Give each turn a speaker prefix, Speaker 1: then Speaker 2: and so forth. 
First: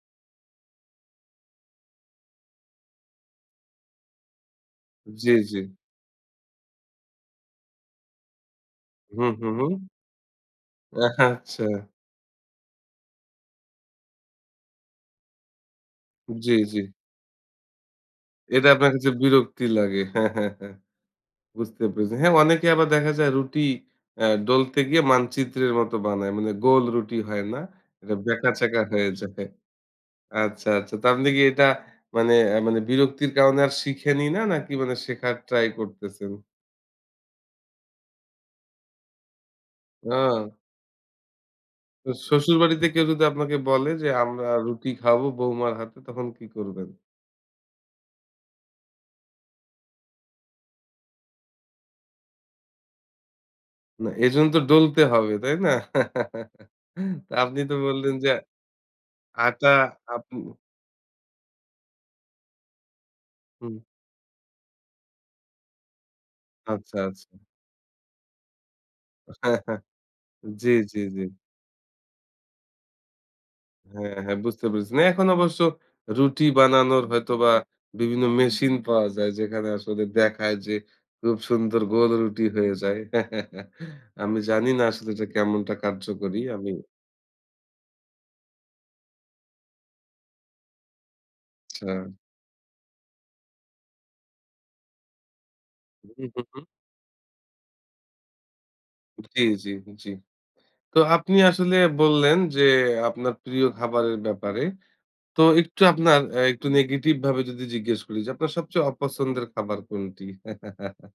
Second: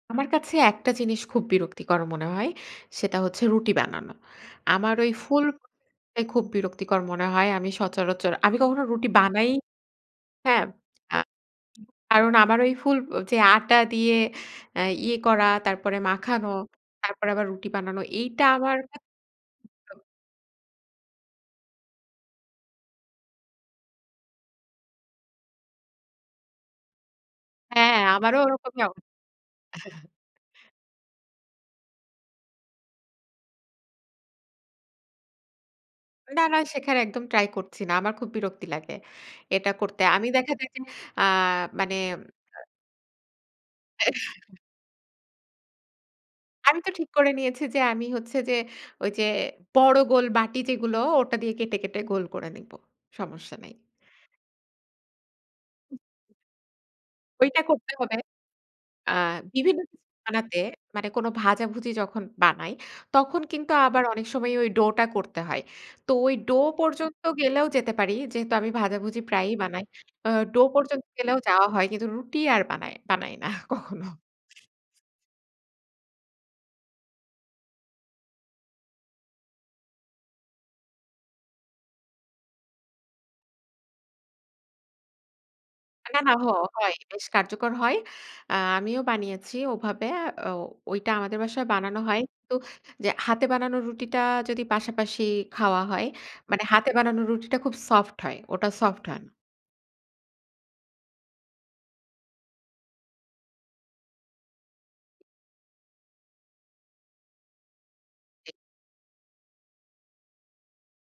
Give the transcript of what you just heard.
Speaker 1: আমার কাছে একটা জিনিস খুব বিরক্তিকর মনে হয়। সেটা হচ্ছে রুটি বানানো। আমার ওই
Speaker 2: জি,
Speaker 1: ফুল
Speaker 2: জি।
Speaker 1: টাই খুব বিরক্তিকর মনে হয়। আমি সচরাচর আমি কখনো রুটি
Speaker 2: হুম,
Speaker 1: বানাই
Speaker 2: হুম, হুম।
Speaker 1: হ্যাঁ, আ
Speaker 2: আচ্ছা।
Speaker 1: কারণ আমার ওই ফুল যে, আটা দিয়ে আ ইয়ে করা তারপরে মাখানো,
Speaker 2: জি, জি।
Speaker 1: তারপরে আবার রুটি বানানো। এইটা
Speaker 2: এটা
Speaker 1: আমার
Speaker 2: আপনার কাছে বিরক্তি লাগে
Speaker 1: [unintelligible]
Speaker 2: হ্যাঁ, হ্যাঁ, হ্যাঁ বুঝতে পেরেছি। হ্যাঁ অনেকে আবার দেখা যায় রুটি আ ডোলতে গিয়ে মানচিত্রের মতো বানায়। মানে গোল রুটি হয় না
Speaker 1: হ্যাঁ,
Speaker 2: এটা
Speaker 1: আমারও ওরকমই
Speaker 2: ব্যাকা-চ্যাকা
Speaker 1: অব
Speaker 2: হয়ে যায়। আচ্ছা, আচ্ছা তো আপনি কি এটা মানে এ্যা মানে বিরক্তির কারণে আর শিখেনি না? নাকি মানে শেখার ট্রাই করতেছেন?
Speaker 1: না, না সেখানে একদম ট্রাই করছি না আমার খুব বিরক্তি লাগে এটা করতে। আমি
Speaker 2: ও।
Speaker 1: দেখে যায় যে, আ মানে আ
Speaker 2: শ্বশুরবাড়িতে কেউ যদি আপনাকে বলে যে, আমরা রুটি খাবো বউমার হাতে তখন কি
Speaker 1: আমি
Speaker 2: করবেন?
Speaker 1: তো ঠিক করে নিয়েছি যে, আমি হচ্ছে যে, ওই যে, বড় গোল বাটি যেগুলো ওটা দিয়ে কেটে, কেটে গোল করে নেব। সমস্যা নেই।
Speaker 2: না, এজন্য তো ডলতে হবে, তাই না?
Speaker 1: [unintelligible]
Speaker 2: আপনি
Speaker 1: ওইটা
Speaker 2: তো
Speaker 1: করতে
Speaker 2: বললেন
Speaker 1: হবে।
Speaker 2: যে
Speaker 1: আ
Speaker 2: আটা
Speaker 1: বিভিন্ন কিছু
Speaker 2: আপ
Speaker 1: বানাতে মানে কোনো ভাজাভুজি যখন বানাই তখন কিন্তু
Speaker 2: হুম।
Speaker 1: আবার অনেক সময় ওই ডো টা করতে হয়। তো ওই ডো
Speaker 2: আচ্ছা,
Speaker 1: পর্যন্ত
Speaker 2: আচ্ছা।
Speaker 1: গেলেও যেতে পারি। যেহেতু আমি ভাজাভুজি প্রায়ই
Speaker 2: হ্যাঁ, হ্যাঁ,
Speaker 1: বানাই। আ ডো
Speaker 2: জি, জি,
Speaker 1: পর্যন্ত
Speaker 2: জি।
Speaker 1: গেলেও যাওয়া হয় কিন্তু রুটি আর বানাই বানাই না কখনো।
Speaker 2: হ্যাঁ, হ্যাঁ, বুঝতে পেরেছি। না এখন অবশ্য রুটি বানানোর হয়তোবা বিভিন্ন মেশিন পাওয়া যায় যেখানে আসলে দেখায় যে, খুব সুন্দর গোল রুটি হয়ে যায়। আমি জানি না আসলে যে কেমনটা
Speaker 1: না, না
Speaker 2: কার্যকরী
Speaker 1: হ
Speaker 2: আমি
Speaker 1: হয় বেশ কার্যকর হয়। আমিও বানিয়েছি ওভাবে। ও ঐটা আমাদের বাসায় বানানো
Speaker 2: আচ্ছা।
Speaker 1: হয় তো যে, হাতে বানানো রুটিটা যদি পাশাপাশি খাওয়া হয়
Speaker 2: হু, হুম, হুম, হুম।
Speaker 1: মানে হাতে বানানো রুটিটা খুব সফট হয়। ওটা সফট হয় না।
Speaker 2: জি, জি, জি। তো আপনি আসলে বললেন যে, আপনার প্রিয় খাবারের ব্যাপারে। তো একটু আপনার অ্যা একটু নেগেটিভ ভাবে যদি জিজ্ঞেস করি যে,
Speaker 1: [unintelligible]
Speaker 2: আপনার সবচেয়ে অপছন্দের খাবার কোনটি?